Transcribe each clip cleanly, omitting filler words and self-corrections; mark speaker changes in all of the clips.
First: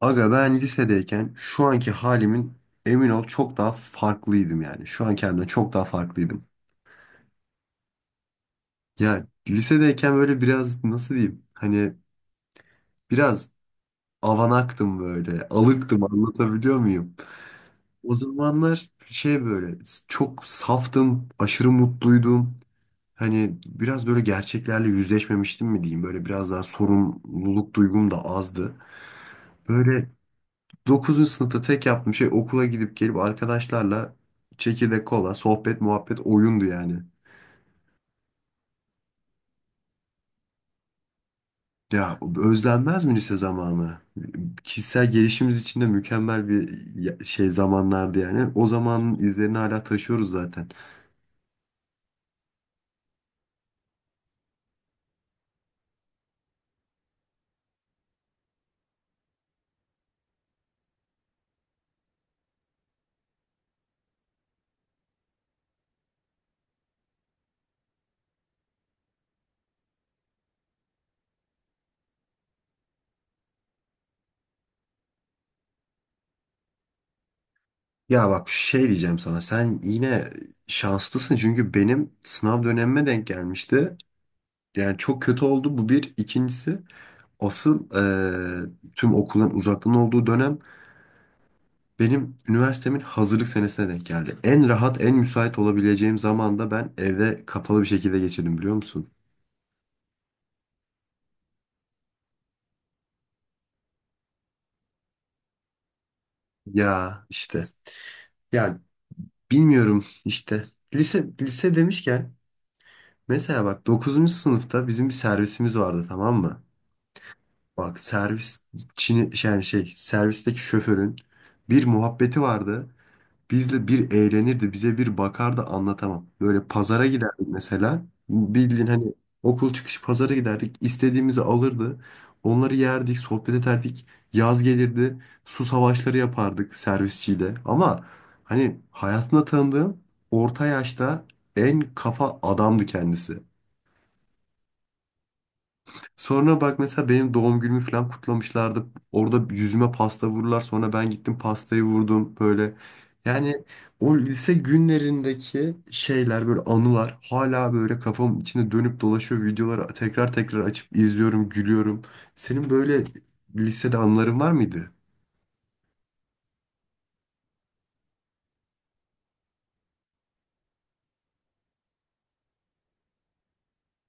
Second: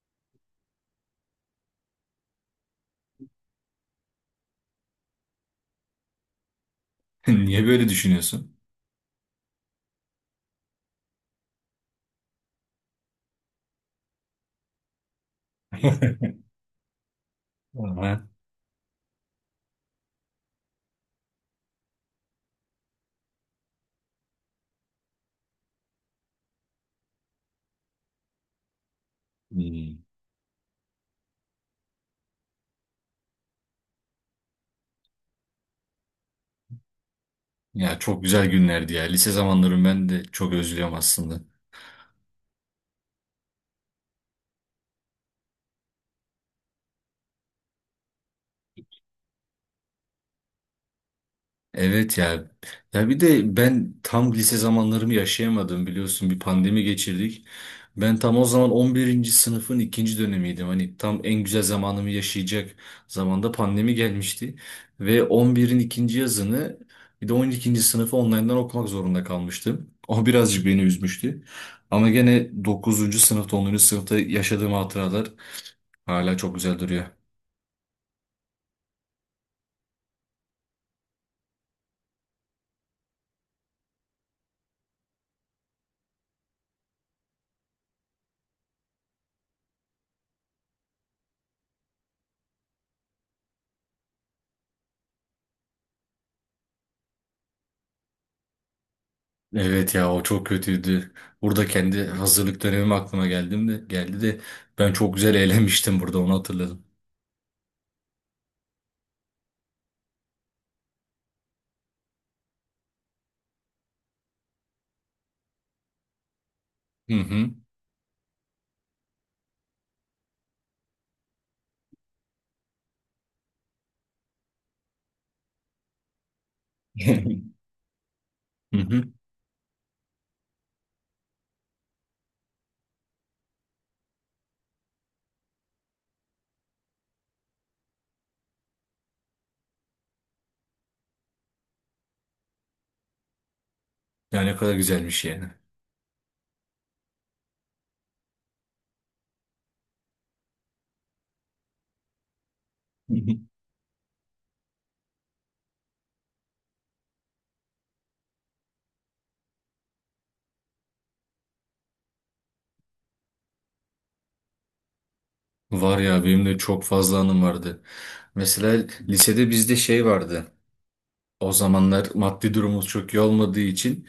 Speaker 1: Aga, ben lisedeyken şu anki halimin, emin ol, çok daha farklıydım yani. Şu an kendimden çok daha farklıydım.
Speaker 2: Niye böyle düşünüyorsun?
Speaker 1: Ya lisedeyken böyle biraz nasıl diyeyim? Hani biraz avanaktım böyle. Alıktım, anlatabiliyor muyum? O
Speaker 2: Aha.
Speaker 1: zamanlar şey böyle çok saftım, aşırı mutluydum. Hani biraz böyle gerçeklerle yüzleşmemiştim mi diyeyim. Böyle biraz daha sorumluluk duygum da azdı.
Speaker 2: Hmm.
Speaker 1: Böyle 9. sınıfta tek yaptığım şey okula gidip gelip arkadaşlarla çekirdek, kola, sohbet, muhabbet, oyundu yani.
Speaker 2: Ya çok güzel günlerdi ya. Lise zamanlarımı ben de çok özlüyorum aslında.
Speaker 1: Ya özlenmez mi lise zamanı? Kişisel gelişimimiz için de mükemmel bir şey zamanlardı yani. O zamanın izlerini hala taşıyoruz zaten.
Speaker 2: Evet ya. Ya bir de ben tam lise zamanlarımı yaşayamadım biliyorsun, bir pandemi geçirdik. Ben tam o zaman 11. sınıfın ikinci dönemiydim. Hani tam en güzel zamanımı yaşayacak zamanda pandemi gelmişti. Ve on birin ikinci yazını bir de 12. sınıfı online'dan okumak zorunda kalmıştım. O birazcık beni üzmüştü. Ama gene 9. sınıfta, 10. sınıfta yaşadığım hatıralar hala çok güzel duruyor.
Speaker 1: Ya bak, şey diyeceğim sana. Sen yine şanslısın, çünkü benim sınav dönemime denk gelmişti. Yani çok kötü oldu bu bir. İkincisi, asıl tüm okulun uzaktan olduğu dönem. Benim üniversitemin hazırlık senesine denk geldi. En rahat, en müsait olabileceğim zamanda ben evde kapalı bir şekilde geçirdim, biliyor musun?
Speaker 2: Evet ya, o çok kötüydü. Burada kendi hazırlık dönemim aklıma geldim de geldi de ben çok güzel eğlenmiştim burada, onu hatırladım.
Speaker 1: Ya işte. Yani bilmiyorum işte. Lise, lise demişken mesela bak, dokuzuncu sınıfta bizim bir servisimiz vardı, tamam mı?
Speaker 2: Hı hı.
Speaker 1: Bak servis yani şey servisteki şoförün bir muhabbeti vardı. Bizle bir eğlenirdi, bize bir bakardı, anlatamam. Böyle pazara giderdik mesela.
Speaker 2: Hı
Speaker 1: Bildiğin
Speaker 2: hı.
Speaker 1: hani okul çıkışı pazara giderdik. İstediğimizi alırdı. Onları yerdik, sohbet ederdik. Yaz gelirdi, su savaşları yapardık servisçiyle. Ama hani hayatımda tanıdığım orta yaşta en kafa adamdı kendisi.
Speaker 2: Ya ne kadar güzelmiş yani.
Speaker 1: Sonra bak, mesela benim doğum günümü falan kutlamışlardı. Orada yüzüme pasta vururlar. Sonra ben gittim pastayı vurdum böyle.
Speaker 2: Hı hı.
Speaker 1: Yani o lise günlerindeki şeyler, böyle anılar hala böyle kafamın içinde dönüp dolaşıyor. Videoları tekrar tekrar açıp izliyorum, gülüyorum. Senin böyle lisede anıların var mıydı?
Speaker 2: Var ya, benim de çok fazla anım vardı. Mesela lisede bizde şey vardı. O zamanlar maddi durumumuz çok iyi olmadığı için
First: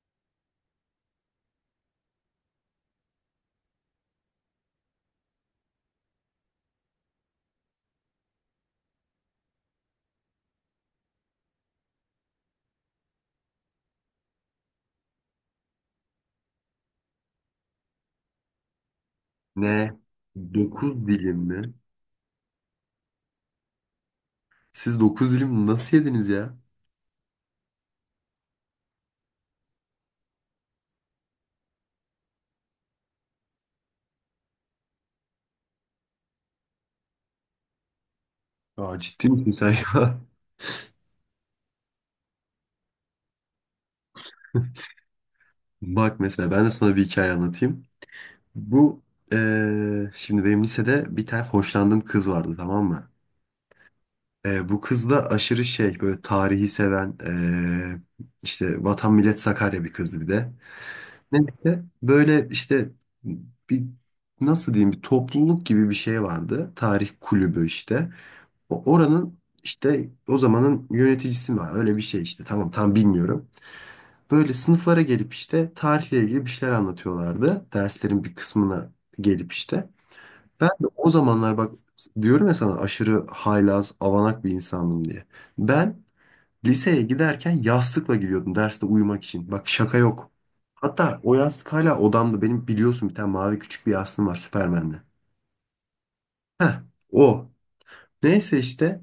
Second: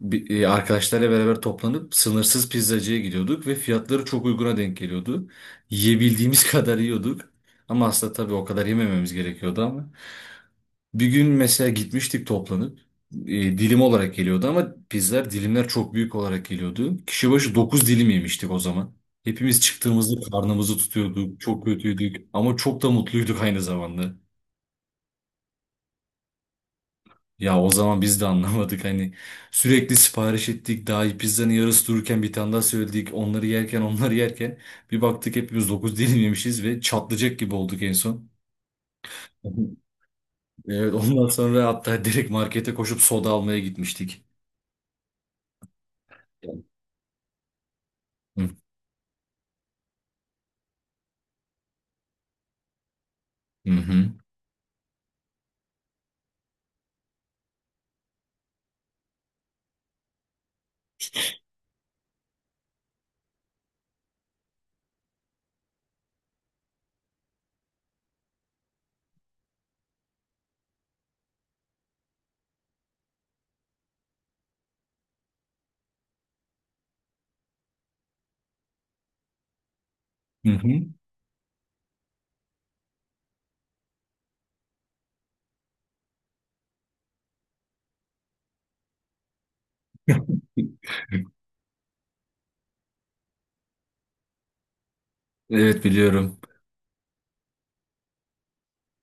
Speaker 2: arkadaşlarla beraber toplanıp sınırsız pizzacıya gidiyorduk ve fiyatları çok uyguna denk geliyordu. Yiyebildiğimiz kadar yiyorduk. Ama aslında tabii o kadar yemememiz gerekiyordu ama. Bir gün mesela gitmiştik toplanıp, e, dilim olarak geliyordu ama pizzalar, dilimler çok büyük olarak geliyordu. Kişi başı 9 dilim yemiştik o zaman. Hepimiz
Speaker 1: Ne?
Speaker 2: çıktığımızda karnımızı
Speaker 1: Dokuz dilim
Speaker 2: tutuyorduk.
Speaker 1: mi?
Speaker 2: Çok kötüydük ama çok da mutluyduk aynı zamanda.
Speaker 1: Siz dokuz dilim nasıl yediniz ya?
Speaker 2: Ya o zaman biz de anlamadık, hani sürekli sipariş ettik, daha pizzanın yarısı dururken bir tane daha söyledik, onları yerken bir baktık hepimiz 9 dilim yemişiz ve çatlayacak gibi olduk en son.
Speaker 1: Aa, ciddi misin sen ya?
Speaker 2: Evet, ondan sonra hatta direkt markete koşup soda almaya gitmiştik.
Speaker 1: Bak mesela ben de sana bir hikaye anlatayım.
Speaker 2: Hı
Speaker 1: Bu şimdi benim lisede bir tane hoşlandığım kız vardı, tamam mı?
Speaker 2: hı.
Speaker 1: Bu kız da aşırı şey, böyle tarihi seven, işte Vatan Millet Sakarya bir kızdı bir de. Neyse böyle işte bir nasıl diyeyim, bir topluluk gibi bir şey vardı. Tarih kulübü işte. Oranın işte o zamanın yöneticisi mi var? Öyle bir şey işte, tamam tam bilmiyorum. Böyle sınıflara gelip işte tarihle ilgili bir şeyler anlatıyorlardı. Derslerin bir kısmına gelip işte.
Speaker 2: Hı
Speaker 1: Ben
Speaker 2: hı.
Speaker 1: de o zamanlar bak, diyorum ya sana aşırı haylaz, avanak bir insanım diye. Ben liseye giderken yastıkla gidiyordum derste uyumak için. Bak şaka yok. Hatta o yastık hala odamda. Benim biliyorsun bir tane mavi küçük bir yastığım var, Süpermen'de.
Speaker 2: Evet, biliyorum.
Speaker 1: Heh, o. Neyse işte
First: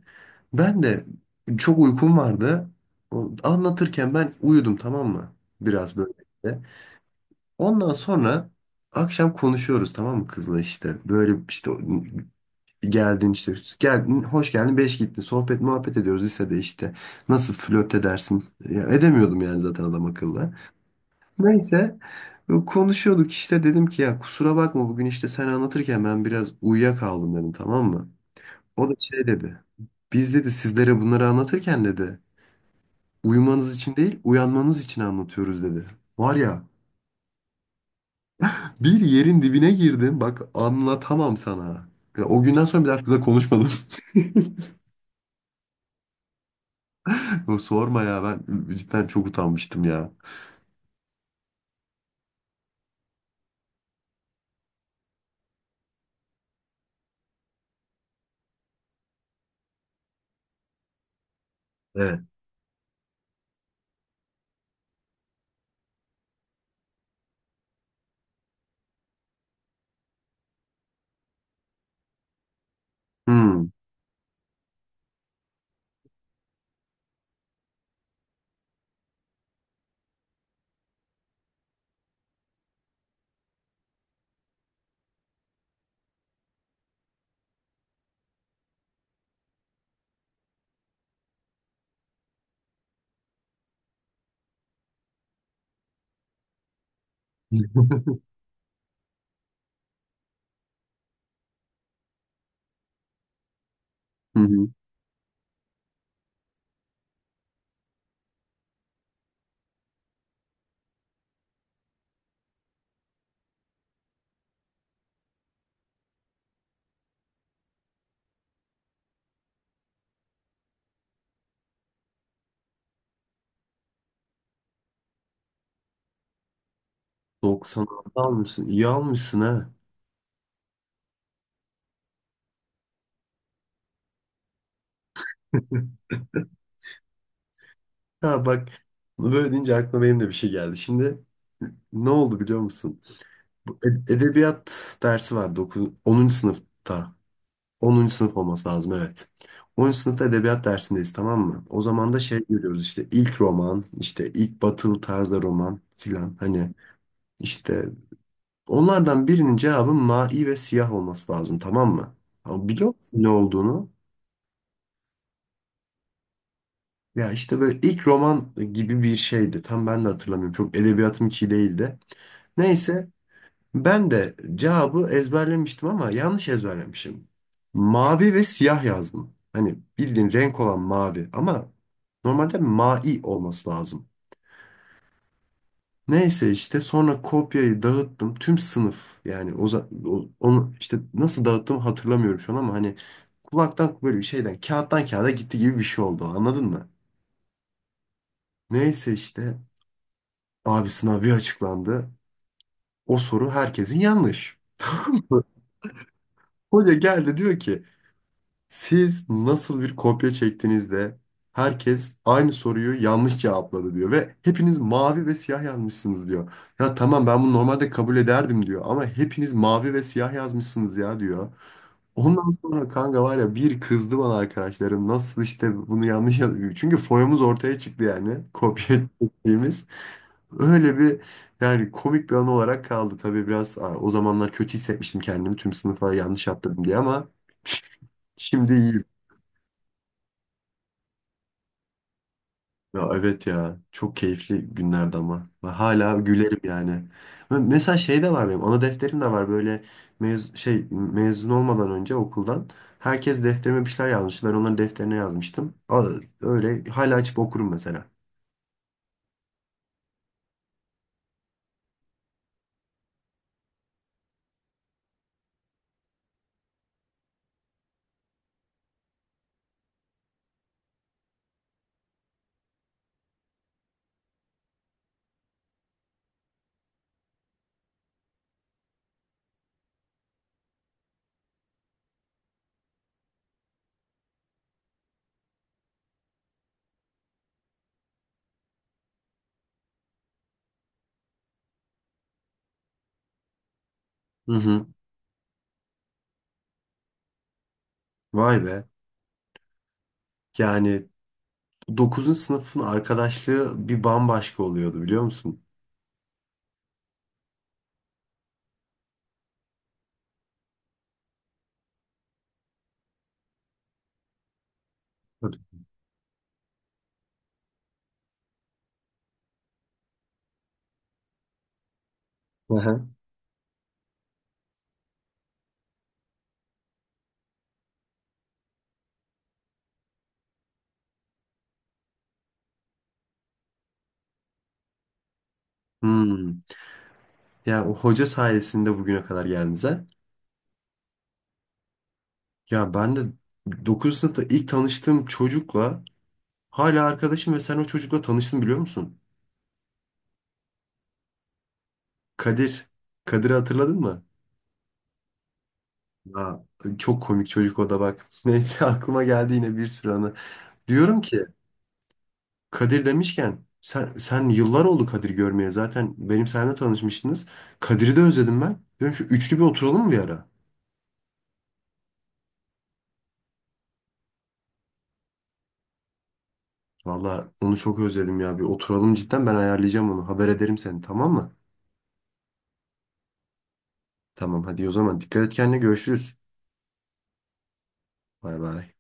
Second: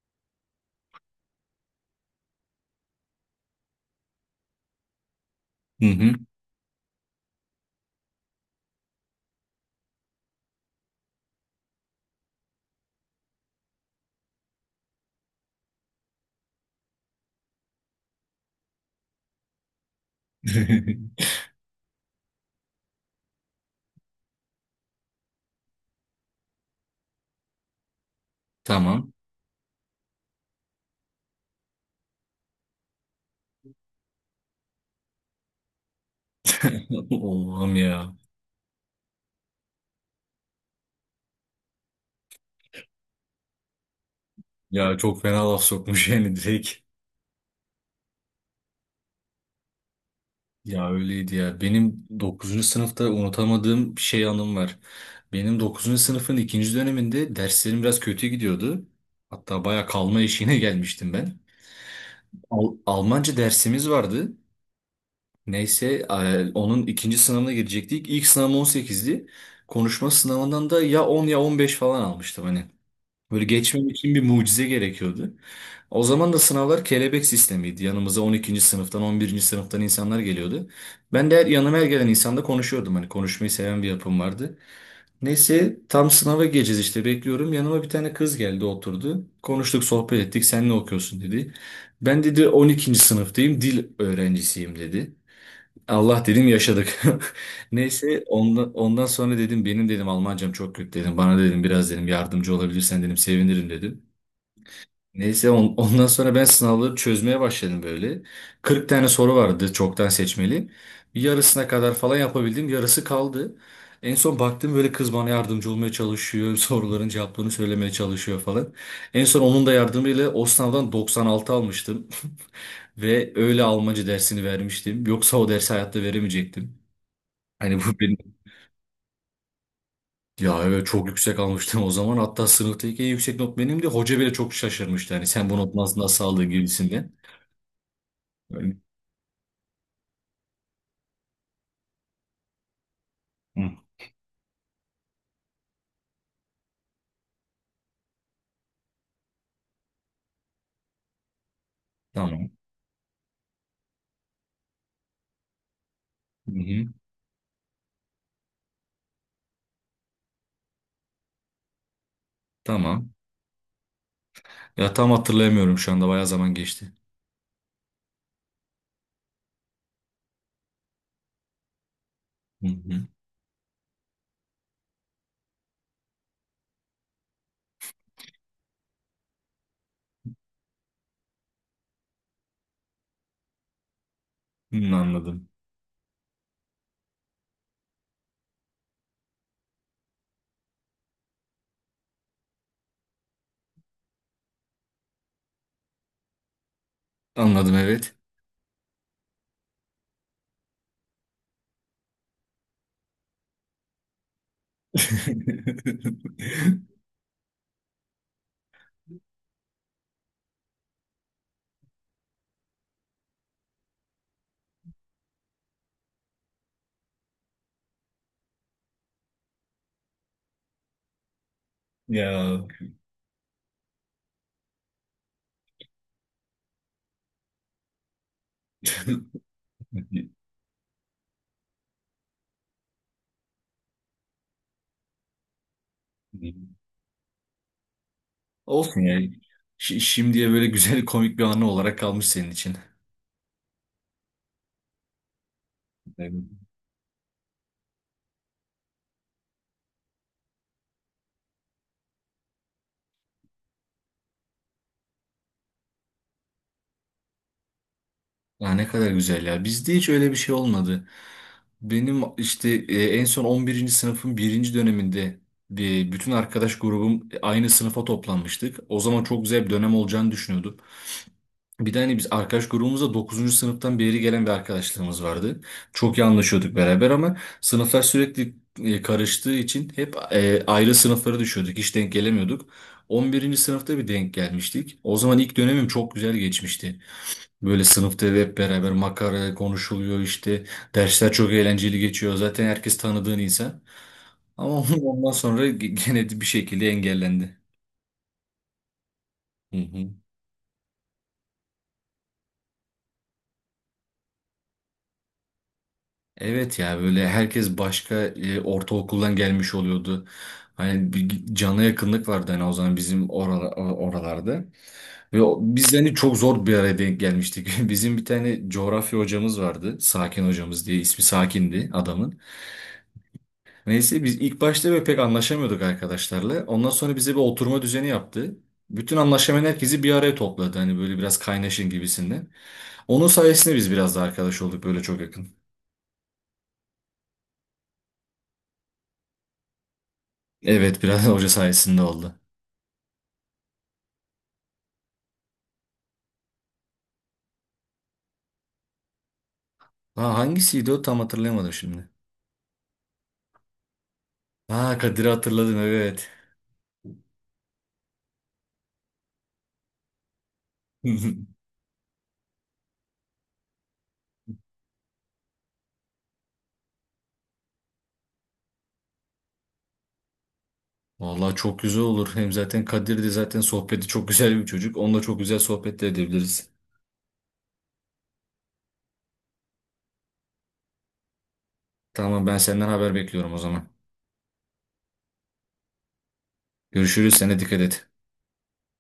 Speaker 1: ben de çok uykum vardı. Anlatırken ben uyudum, tamam mı?
Speaker 2: Hı
Speaker 1: Biraz böyle
Speaker 2: hı.
Speaker 1: işte. Ondan sonra akşam konuşuyoruz, tamam mı, kızla işte. Böyle işte geldin işte. Geldin, hoş geldin, beş gittin. Sohbet muhabbet ediyoruz lisede işte. Nasıl flört edersin? Ya, edemiyordum yani zaten adam akıllı. Neyse konuşuyorduk işte, dedim ki ya kusura bakma, bugün işte sen anlatırken ben biraz uyuyakaldım dedim, tamam mı? O da
Speaker 2: Tamam.
Speaker 1: şey dedi. Biz dedi sizlere bunları anlatırken dedi uyumanız için değil, uyanmanız için anlatıyoruz dedi. Var ya,
Speaker 2: Oğlum ya.
Speaker 1: bir yerin dibine girdim, bak anlatamam sana. Ya, o günden sonra bir daha kıza konuşmadım.
Speaker 2: Ya çok fena laf sokmuş yani direkt.
Speaker 1: Yo, sorma ya, ben cidden çok utanmıştım ya.
Speaker 2: Ya öyleydi ya. Benim 9. sınıfta unutamadığım şey anım var. Benim 9. sınıfın ikinci döneminde derslerim biraz kötü gidiyordu. Hatta baya kalma eşiğine gelmiştim ben.
Speaker 1: Evet.
Speaker 2: Almanca dersimiz vardı. Neyse, onun ikinci sınavına girecektik. İlk sınavım 18'di. Konuşma sınavından da ya 10 ya 15 falan almıştım hani. Böyle
Speaker 1: Hmm.
Speaker 2: geçmem için bir mucize gerekiyordu. O zaman da sınavlar kelebek sistemiydi. Yanımıza 12. sınıftan, 11. sınıftan insanlar geliyordu. Yanıma her gelen insanla konuşuyordum. Hani konuşmayı seven bir yapım vardı. Neyse tam sınava gireceğiz işte, bekliyorum. Yanıma bir tane kız geldi, oturdu. Konuştuk, sohbet ettik. Sen ne okuyorsun dedi. Ben dedi 12. sınıftayım, dil öğrencisiyim dedi. Allah dedim, yaşadık. Neyse ondan sonra dedim benim dedim Almancam çok kötü dedim. Bana dedim biraz dedim yardımcı olabilirsen dedim sevinirim dedim.
Speaker 1: Hı hı.
Speaker 2: Neyse ondan sonra ben sınavları çözmeye başladım böyle. 40 tane soru vardı çoktan seçmeli. Yarısına kadar falan yapabildim. Yarısı kaldı. En son baktım, böyle kız bana yardımcı olmaya çalışıyor. Soruların cevaplarını söylemeye çalışıyor falan. En son onun da yardımıyla o sınavdan 96 almıştım. Ve öyle Almanca dersini vermiştim. Yoksa o dersi hayatta veremeyecektim. Hani bu
Speaker 1: 96
Speaker 2: benim...
Speaker 1: almışsın. İyi almışsın ha.
Speaker 2: Ya evet, çok yüksek almıştım o zaman. Hatta sınıftaki en yüksek not benimdi. Hoca bile çok şaşırmıştı. Hani sen bu notu nasıl aldın gibisinden.
Speaker 1: Ha bak, böyle deyince aklıma benim de bir şey geldi. Şimdi ne oldu biliyor musun?
Speaker 2: Hı,
Speaker 1: Bu Edebiyat dersi vardı 10. sınıfta. 10. sınıf olması lazım, evet. 10. sınıfta edebiyat dersindeyiz, tamam mı? O zaman da şey
Speaker 2: tamam.
Speaker 1: görüyoruz işte, ilk roman, işte ilk batılı tarzda roman filan.
Speaker 2: Hı
Speaker 1: Hani
Speaker 2: hı,
Speaker 1: işte onlardan birinin cevabı mavi ve siyah olması lazım, tamam mı? Ama biliyor
Speaker 2: tamam.
Speaker 1: musun ne olduğunu?
Speaker 2: Ya tam hatırlayamıyorum şu anda. Bayağı zaman geçti.
Speaker 1: Ya işte böyle ilk roman gibi bir şeydi. Tam ben de hatırlamıyorum. Çok edebiyatım hiç iyi değildi.
Speaker 2: Hı hı.
Speaker 1: Neyse ben de cevabı ezberlemiştim ama yanlış ezberlemişim. Mavi ve siyah yazdım. Hani bildiğin renk olan mavi, ama normalde mai olması lazım.
Speaker 2: Hı, anladım.
Speaker 1: Neyse işte sonra kopyayı dağıttım. Tüm sınıf yani onu işte nasıl dağıttığımı hatırlamıyorum şu an, ama hani kulaktan böyle bir şeyden kağıttan kağıda gitti gibi bir şey oldu, anladın mı?
Speaker 2: Anladım, evet.
Speaker 1: Neyse işte abi sınav bir açıklandı. O soru herkesin yanlış. Hoca geldi diyor ki, siz nasıl bir kopya çektiğinizde herkes aynı soruyu yanlış cevapladı diyor ve hepiniz mavi ve siyah yazmışsınız diyor. Ya tamam, ben bunu normalde kabul ederdim diyor, ama hepiniz mavi ve siyah yazmışsınız ya diyor. Ondan
Speaker 2: Ya.
Speaker 1: sonra kanka var ya, bir kızdı bana arkadaşlarım, nasıl işte bunu yanlış yazıyor. Çünkü foyamız ortaya çıktı yani, kopya çektiğimiz. Öyle bir, yani komik bir an olarak kaldı. Tabii biraz o zamanlar kötü hissetmiştim kendimi, tüm sınıfa yanlış yaptırdım diye, ama şimdi
Speaker 2: Olsun
Speaker 1: iyi.
Speaker 2: ya. Şimdiye böyle güzel komik bir anı olarak kalmış senin için.
Speaker 1: Ya evet ya, çok keyifli günlerdi ama ve hala
Speaker 2: Evet.
Speaker 1: gülerim yani. Mesela şey de var, benim ana defterim de var böyle, mezun olmadan önce okuldan herkes defterime bir şeyler yazmıştı, ben onların defterine yazmıştım. Öyle hala açıp okurum mesela.
Speaker 2: Ya ne kadar güzel ya. Bizde hiç öyle bir şey olmadı. Benim işte, en son 11. sınıfın birinci döneminde bir bütün arkadaş grubum aynı sınıfa toplanmıştık. O zaman çok güzel bir dönem olacağını düşünüyorduk. Bir de hani biz arkadaş grubumuzda 9. sınıftan beri gelen bir arkadaşlığımız vardı. Çok iyi anlaşıyorduk beraber ama sınıflar sürekli karıştığı için hep ayrı sınıflara düşüyorduk. Hiç denk gelemiyorduk. 11. sınıfta bir denk gelmiştik. O zaman ilk dönemim çok güzel geçmişti. Böyle sınıfta hep beraber makara konuşuluyor işte. Dersler çok eğlenceli geçiyor. Zaten herkes tanıdığın insan.
Speaker 1: Hı
Speaker 2: Ama
Speaker 1: hı.
Speaker 2: ondan sonra gene bir şekilde engellendi.
Speaker 1: Vay be,
Speaker 2: Hı hı.
Speaker 1: yani 9. sınıfın arkadaşlığı bir bambaşka oluyordu, biliyor musun?
Speaker 2: Evet ya, böyle herkes başka ortaokuldan gelmiş oluyordu. Hani bir cana yakınlık vardı hani o zaman bizim oralarda. Ve
Speaker 1: Tabii.
Speaker 2: biz hani çok zor bir araya denk gelmiştik. Bizim bir tane coğrafya hocamız vardı. Sakin hocamız diye, ismi Sakin'di adamın.
Speaker 1: Aha.
Speaker 2: Neyse biz ilk başta böyle pek anlaşamıyorduk arkadaşlarla. Ondan sonra bize bir oturma düzeni yaptı. Bütün anlaşamayan herkesi bir araya topladı. Hani böyle biraz kaynaşın gibisinden. Onun sayesinde biz biraz da arkadaş olduk böyle, çok yakın.
Speaker 1: Hmm. Yani o hoca sayesinde bugüne kadar geldiniz ha?
Speaker 2: Evet, biraz hoca sayesinde oldu.
Speaker 1: Ya ben de 9. sınıfta ilk tanıştığım çocukla hala arkadaşım ve sen o çocukla tanıştın, biliyor musun?
Speaker 2: Ha, hangisiydi o, tam hatırlayamadım şimdi.
Speaker 1: Kadir. Kadir'i hatırladın mı?
Speaker 2: Ha, Kadir'i hatırladım evet.
Speaker 1: Ya, çok komik çocuk o da bak. Neyse aklıma geldi yine bir sürü anı. Diyorum ki, Kadir demişken sen yıllar oldu Kadir görmeye, zaten benim seninle tanışmıştınız. Kadir'i de özledim ben. Diyorum şu üçlü bir oturalım mı bir ara?
Speaker 2: Vallahi çok güzel olur. Hem zaten Kadir de zaten sohbeti çok güzel bir çocuk. Onunla çok güzel sohbet de edebiliriz.
Speaker 1: Valla onu çok özledim ya, bir oturalım cidden, ben ayarlayacağım onu. Haber ederim seni, tamam mı?
Speaker 2: Tamam, ben senden haber bekliyorum o zaman.
Speaker 1: Tamam hadi, o zaman dikkat et kendine, görüşürüz.
Speaker 2: Görüşürüz. Sen dikkat et.
Speaker 1: Bay bay.